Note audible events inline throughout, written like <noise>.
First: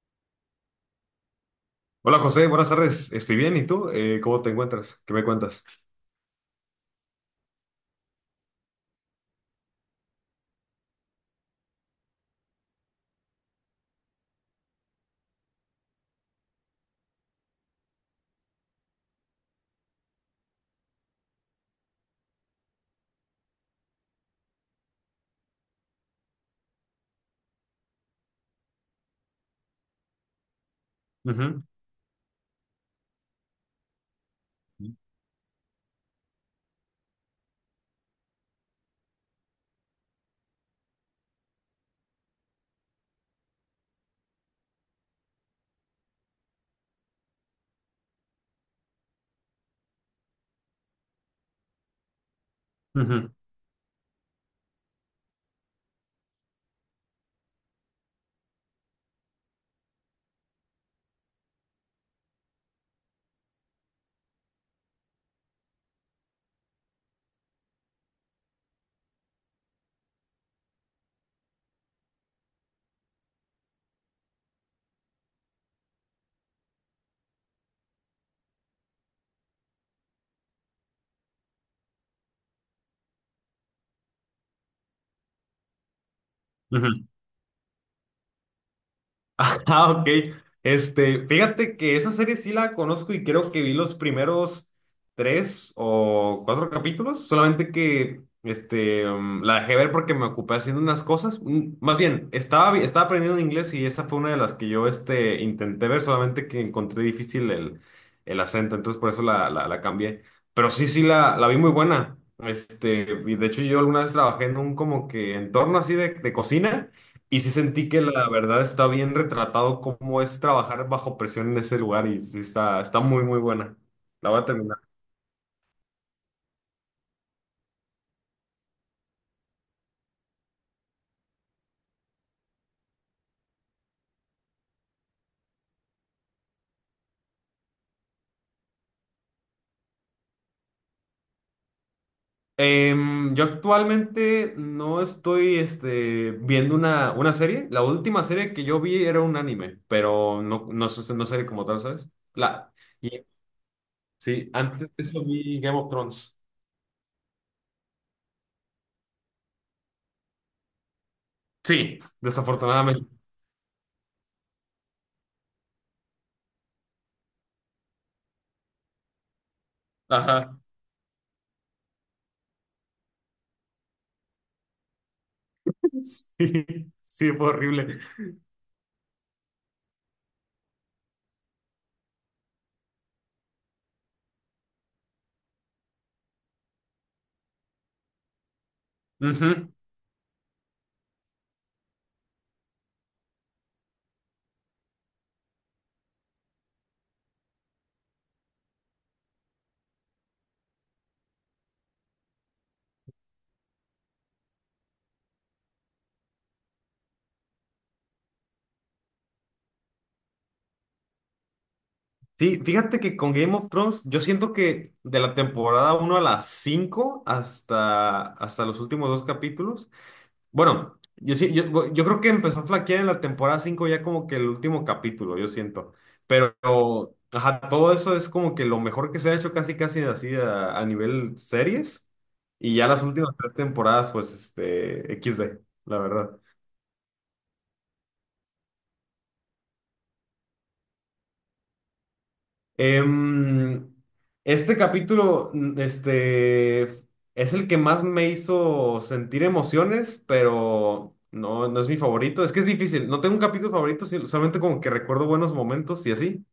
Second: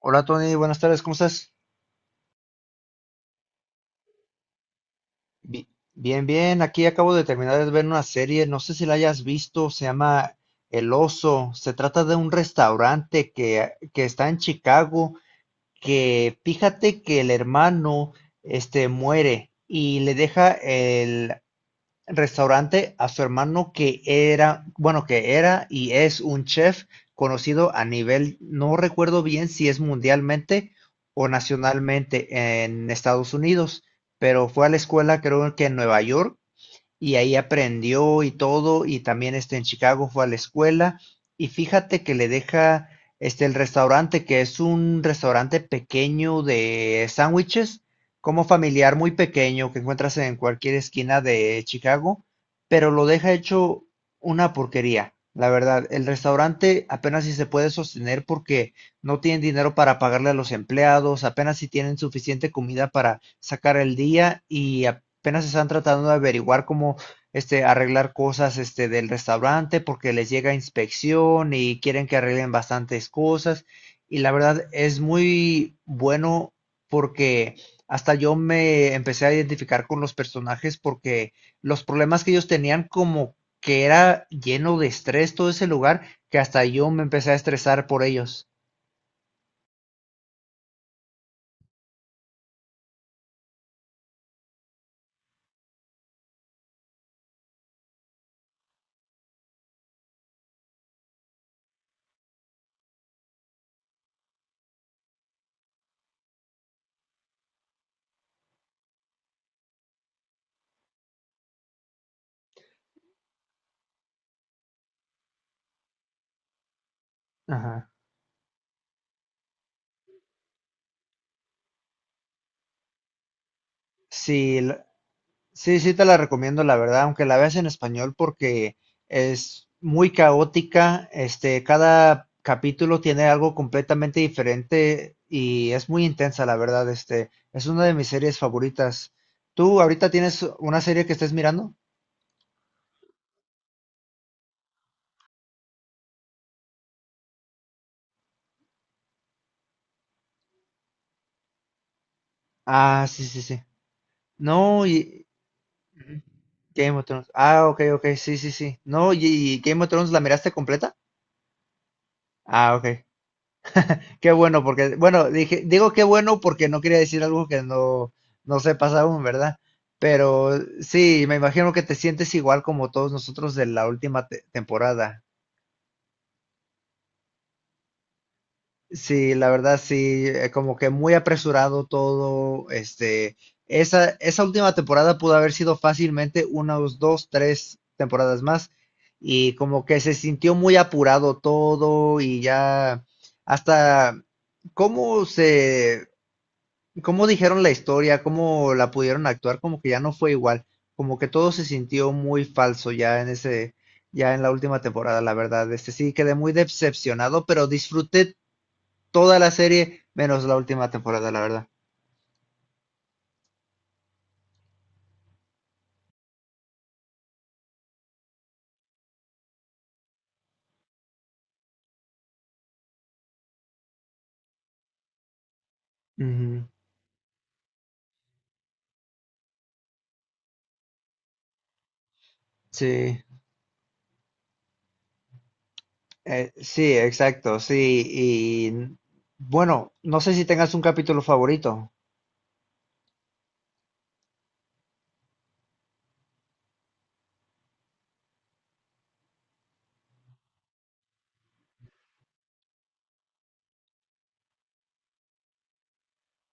Hola Tony, buenas tardes, ¿cómo estás? Hola José, buenas tardes. Estoy bien, ¿y tú? ¿Cómo te encuentras? ¿Qué me cuentas? Bi- Bien, bien, aquí acabo de terminar de ver una serie, no sé si la hayas visto, se llama El Oso. Se trata de un restaurante que está en Chicago, que fíjate que el hermano este muere y le deja el restaurante a su hermano que era, bueno, que era y es un chef conocido a nivel, no recuerdo bien si es mundialmente o Ujú, nacionalmente en Estados Unidos, pero fue a la escuela creo que en Nueva York y ahí aprendió y todo, y también este, en Chicago fue a la escuela, y fíjate que le deja este, el restaurante, que es un restaurante pequeño de sándwiches, como familiar muy pequeño que encuentras en cualquier esquina de Chicago, pero lo ujú, deja hecho una porquería. La verdad, el restaurante apenas si se puede sostener porque no tienen dinero para pagarle a los empleados, apenas si tienen suficiente comida para sacar el día y apenas están tratando de averiguar cómo este, arreglar cosas este, del restaurante, porque les llega inspección y quieren que arreglen bastantes cosas. Y la verdad es muy bueno porque hasta yo me empecé a identificar con los personajes, porque los problemas que ellos tenían, como que era lleno de estrés todo ese lugar, que hasta ujú. yo me empecé a estresar por ellos. <laughs> Ah, ok. Este, fíjate que esa serie sí la conozco y creo que vi los primeros tres o cuatro capítulos, solamente que este, la dejé ver porque me ocupé haciendo unas cosas. Más bien, estaba aprendiendo inglés y esa fue una de las que yo este, intenté ver, solamente que encontré difícil el acento, entonces por eso la cambié. Pero sí, sí, la vi muy buena. Este, y de hecho yo alguna vez trabajé en un como que entorno así de cocina. Y sí sentí Ajá. que la verdad está bien retratado cómo es trabajar bajo presión en ese lugar y sí está muy, muy buena. La voy a Sí, terminar. Sí, sí te la recomiendo, la verdad, aunque la veas en español, porque es muy caótica. Este, cada capítulo tiene algo completamente diferente y es muy intensa, la verdad. Este, es una de mis series favoritas. ¿Tú ahorita tienes una serie que estés mirando? Yo actualmente no estoy este, viendo una serie. La última serie que yo vi era un anime, pero no, no, no serie como tal, ¿sabes? La, Ah, sí, y- sí, sí. sí, No, antes de eso y vi Game of ujú, Thrones. Game of Thrones. Ah, ok, ok, sí, sí, sí. No, y Game of Thrones, ¿la miraste completa? Sí, Ah, ok. desafortunadamente. Qué bueno, porque, bueno, dije, digo qué bueno porque no quería decir algo que no, no sepas aún, ¿verdad? Pero Ajá. sí, me imagino que te sientes igual como todos nosotros de la última temporada. <laughs> Sí, sí, fue horrible. Sí, la verdad, sí, como que muy apresurado todo, este, esa última temporada pudo haber sido fácilmente unas dos, tres temporadas más, y Ujú. como que se sintió muy apurado todo, y ya hasta cómo se cómo dijeron la historia, cómo la pudieron actuar, como que ya no fue igual, como que todo se sintió muy falso ya en ese, ya en la última temporada, la verdad. Este sí quedé muy decepcionado, pero disfruté toda la serie menos la última temporada, la verdad. Sí, fíjate que con Game of Thrones, yo siento que de la temporada uno a las 5 hasta los últimos dos capítulos, bueno, yo creo que empezó a flaquear en la temporada 5 ya como que el último capítulo, yo siento. Pero, Ujú. ajá, todo eso es como que lo mejor que se ha hecho casi casi así a nivel series. Y ya las Sí, últimas tres temporadas, pues, este, equis de la verdad. Sí, exacto, sí. Y bueno, no sé si tengas un capítulo favorito. Em, este capítulo, este, es el que más me hizo sentir emociones, pero no, no es mi favorito. Es que es difícil. No tengo un capítulo favorito, solamente como que recuerdo buenos momentos y así.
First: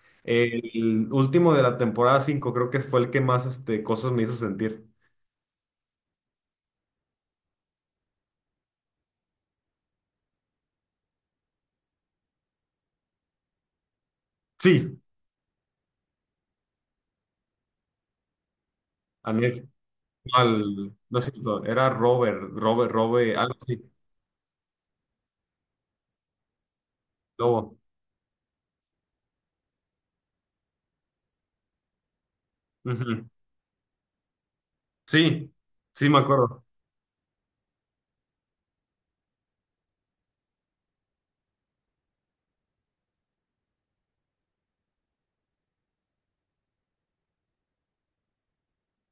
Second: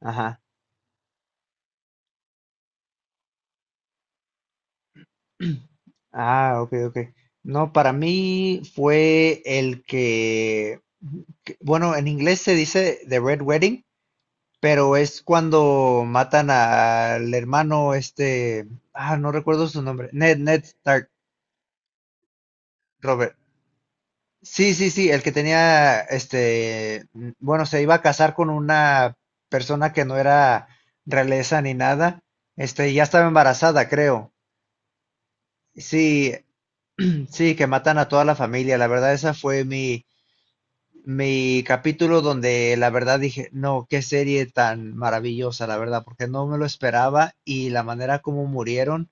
Ajá. El último de la temporada 5, creo que fue el que más este, cosas me hizo sentir. Ah, ok, ok. No, para mí fue el que, bueno, en inglés se dice The Red Wedding, pero Sí, es cuando matan al hermano este, ah, no a mí, recuerdo su nombre, no, Ned, Ned al, Stark, no es cierto, era Robert, Robert, Robert. Robert, algo así, Sí, sí, sí, el que tenía este, mm, bueno, Lobo. se iba a casar con una persona que no era realeza ni nada, este, y ya estaba Ujú. embarazada, creo. Sí, sí me Sí, acuerdo. sí, que matan a toda la familia. La verdad, esa fue mi mi capítulo donde la verdad dije, no, qué serie tan maravillosa, la verdad, porque no me lo esperaba, y la manera como murieron,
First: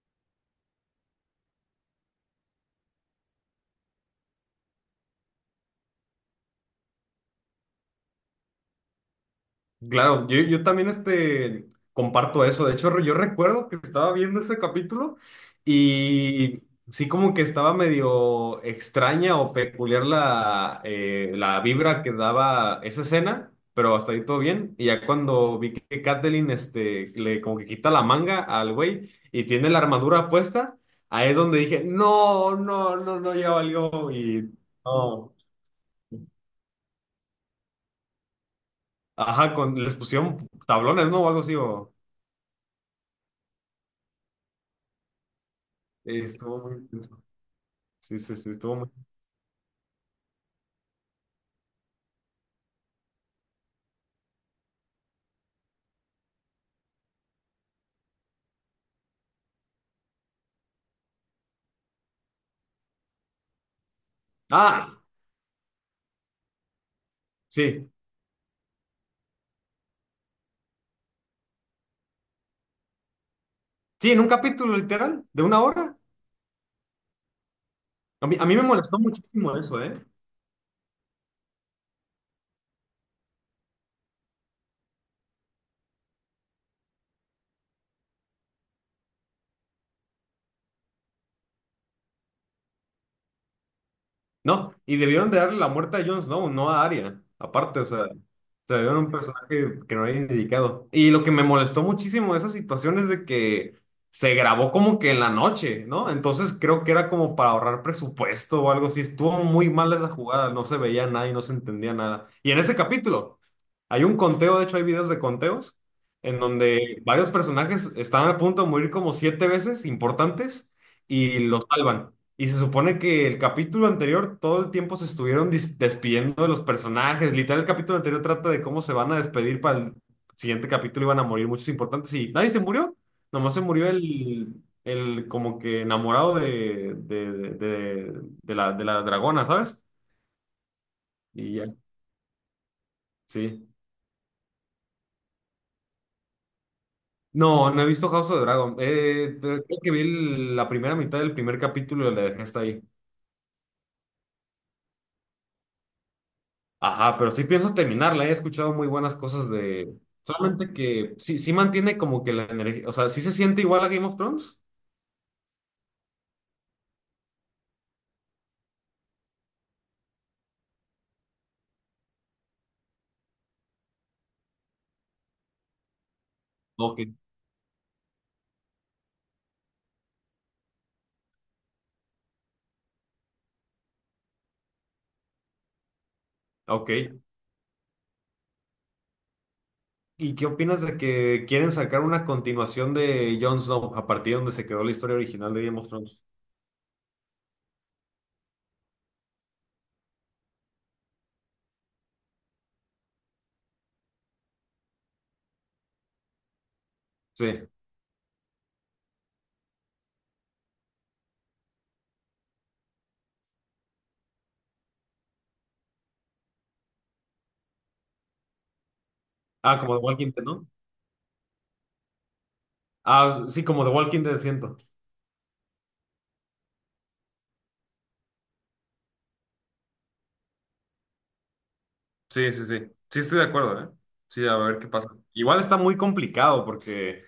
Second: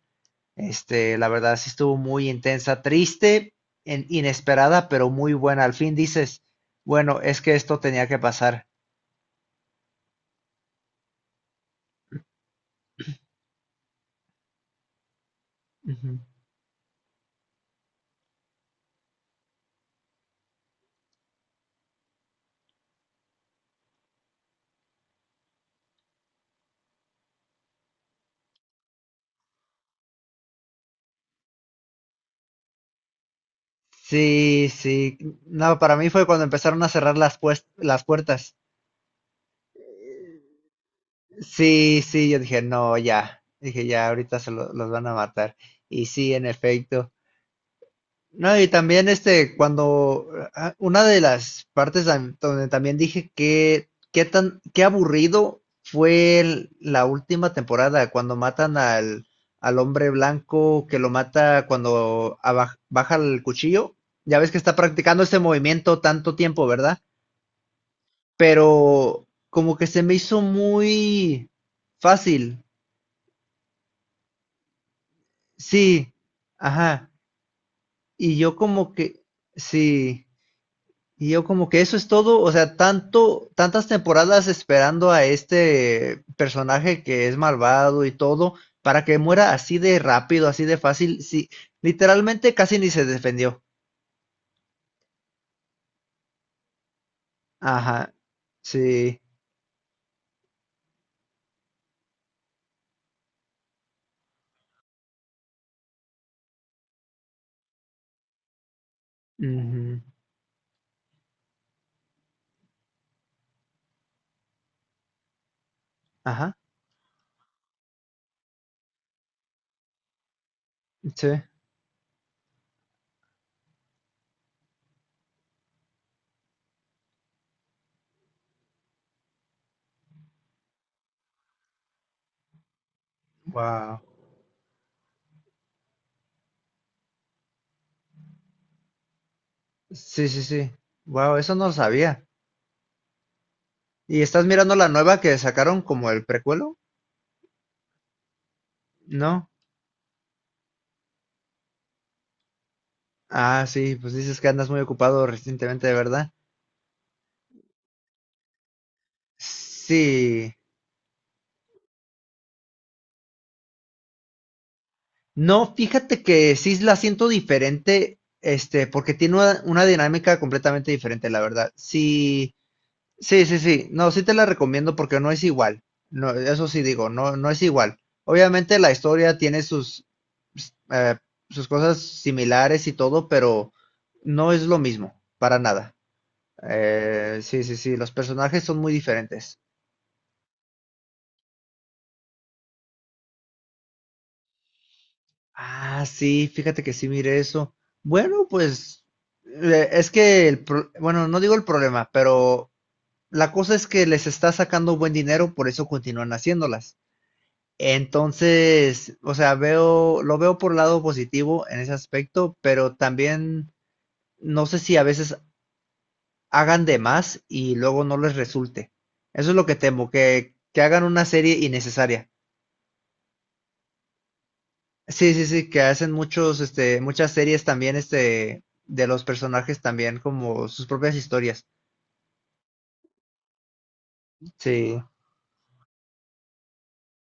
este, la verdad sí estuvo muy intensa, triste, inesperada, pero muy buena. Al fin dices, bueno, es que esto tenía que pasar. Claro, yo también este, comparto eso. De hecho, yo recuerdo que estaba viendo ese capítulo Ujú. y sí como que estaba medio extraña o peculiar la vibra que daba esa escena, pero hasta ahí todo bien. Y ya cuando vi que Kathleen este, le como que quita la manga al güey y tiene la armadura puesta, ahí es donde dije, no, no, no, no, ya valió. Y Sí, sí. no, No, para mí fue cuando empezaron a cerrar las, las puertas. ajá, con, les pusieron tablones, ¿no? O algo así. O Sí, sí, yo dije, no, ya. Dije, ya, ahorita los van a matar. Y sí, en estuvo muy efecto. intenso. Sí, sí, sí, No, y estuvo muy. también este, cuando ah, una de las partes donde también dije que qué tan qué aburrido fue la última temporada, cuando matan al al hombre blanco, que lo mata cuando baja el cuchillo. Ya ves que está Ah, practicando este movimiento tanto tiempo, ¿verdad? sí. Pero como que se me hizo muy fácil. Sí, en un capítulo literal de una hora. Sí. Ajá. A Y mí, a yo mí me como molestó que muchísimo eso, ¿eh? sí. Y yo como que eso es todo, o sea, tanto, tantas temporadas esperando a este personaje que es malvado y todo, para que muera así de rápido, así de fácil, sí, literalmente casi ni se defendió. No, y debieron de darle la muerte a Jon Snow, no a Arya. Aparte, o sea, Ajá, se dieron un sí, personaje que no había dedicado. Y lo que me molestó muchísimo de esa situación es de que se grabó como que en la noche, ¿no? Entonces creo que era como para ahorrar presupuesto o algo así. Estuvo muy mal ujú, esa jugada, no se veía nada y no se entendía nada. Y en ese capítulo hay un conteo, de hecho hay videos de conteos, en ajá, donde varios personajes estaban a punto de morir como siete veces importantes sí, y los salvan. Y se supone que el capítulo anterior todo el tiempo se estuvieron despidiendo de los personajes. Literal, el capítulo anterior trata de cómo se van a despedir para el siguiente capítulo. Iban a morir muchos importantes. Y nadie se murió. Nomás se murió wow. El como que enamorado de la dragona, ¿sabes? Sí, sí, sí, wow, eso Y no ya, lo sabía. sí. ¿Y estás mirando la nueva que sacaron como el precuelo? No, no he visto House of the Dragon. No. Creo que vi la primera mitad del primer capítulo y la dejé hasta ahí. Ah, sí, pues dices que andas muy ocupado recientemente, de verdad. Ajá, pero sí pienso terminarla, he escuchado muy buenas cosas de. Sí. Solamente que sí, sí mantiene como que la energía, o sea, ¿sí se siente igual a Game of Thrones? No, fíjate que sí la siento diferente, este, porque tiene una dinámica completamente diferente, la verdad. Sí, sí, sí, sí. No, sí te la recomiendo porque no es igual. No, eso sí Ok. digo, no, no es igual. Obviamente la historia tiene sus, eh, sus cosas similares y todo, pero no es lo mismo, para nada. Ok. Sí, sí, sí, los personajes son muy diferentes. ¿Y qué opinas de que quieren sacar una continuación de Jon Snow a partir de donde se quedó la historia original de Game of Ah, Thrones? sí, fíjate que sí mire eso. Bueno, pues es que, bueno, no digo el problema, pero la cosa es que les está sacando buen dinero, por eso continúan haciéndolas. Sí. Entonces, o sea, veo, lo veo por lado positivo en ese aspecto, pero también no sé si a veces hagan de más y luego no les resulte. Eso es lo que Ah, como The temo, Walking Dead, ¿no? que hagan una serie innecesaria. Ah, sí, como The Walking Dead siento. Sí, sí, sí, que hacen muchos, este, muchas series también, este, de los personajes también, como sus propias historias. Sí, sí, sí. Sí estoy de acuerdo, ¿eh? Sí, a ver qué Sí, pasa. Igual está muy complicado porque.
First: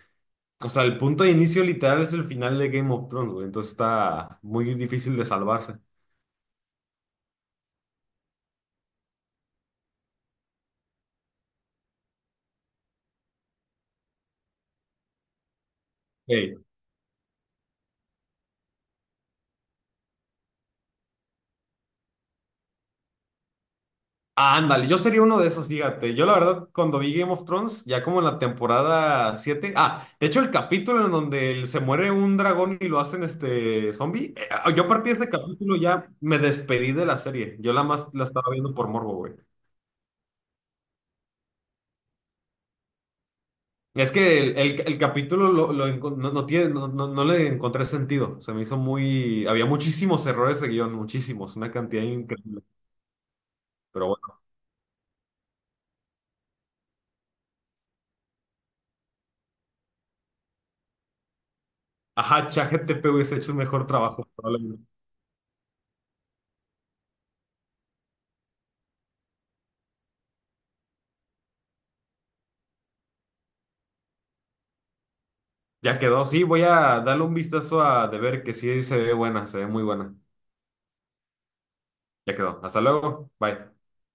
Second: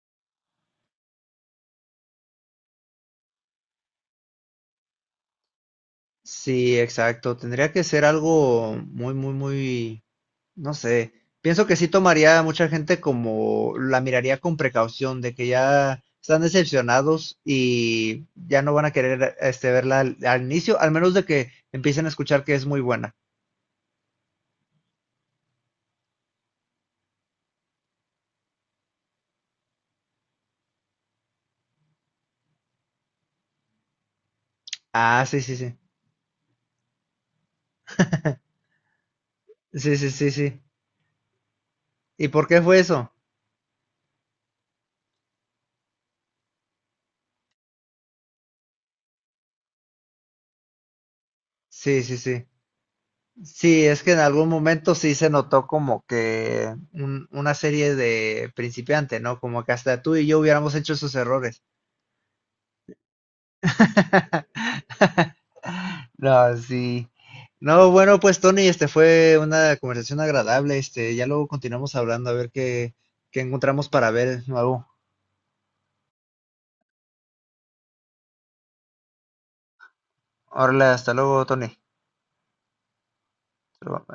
O sea, el punto de inicio literal es el final de Game of Thrones, güey. Entonces está muy difícil de salvarse. sí, exacto. Tendría que ser algo muy, muy, muy, no sé. Pienso que sí tomaría a mucha gente, como la miraría con precaución, de que ya están Ey. decepcionados y ya no van a querer este, verla al, al inicio, al menos de que empiecen a escuchar que es muy buena. Ah, ándale, yo sería uno de esos, fíjate. Yo la verdad, cuando vi Game of Thrones, ya como en la temporada 7, ah, de hecho el capítulo en donde se muere un dragón y lo hacen este zombie, ah, yo a partir de Ah, ese sí, sí, sí. capítulo ya me despedí de la serie. Yo la más la estaba viendo por morbo, güey. Sí, sí, sí, sí. ¿Y por qué fue eso? Es que el capítulo no, no tiene, no, no le encontré sentido. Se me hizo muy. Había muchísimos errores de guión, muchísimos, una Sí, cantidad sí, sí. increíble. Sí, es Pero que en bueno, algún momento sí se notó como que una serie de principiante, ¿no? Como que hasta tú y yo hubiéramos hecho esos errores. ajá, ChatGPT hubiese hecho un mejor trabajo, <laughs> probablemente. No, sí. No, bueno, pues Tony, este fue una conversación agradable. Este, ya luego continuamos hablando a ver qué, qué encontramos para ver nuevo. Ya quedó. Sí, voy a darle un vistazo a de ver que sí se ve buena, se ve muy buena. Ahora hasta luego, Tony. Ya quedó. Hasta luego. Bye. Hasta luego.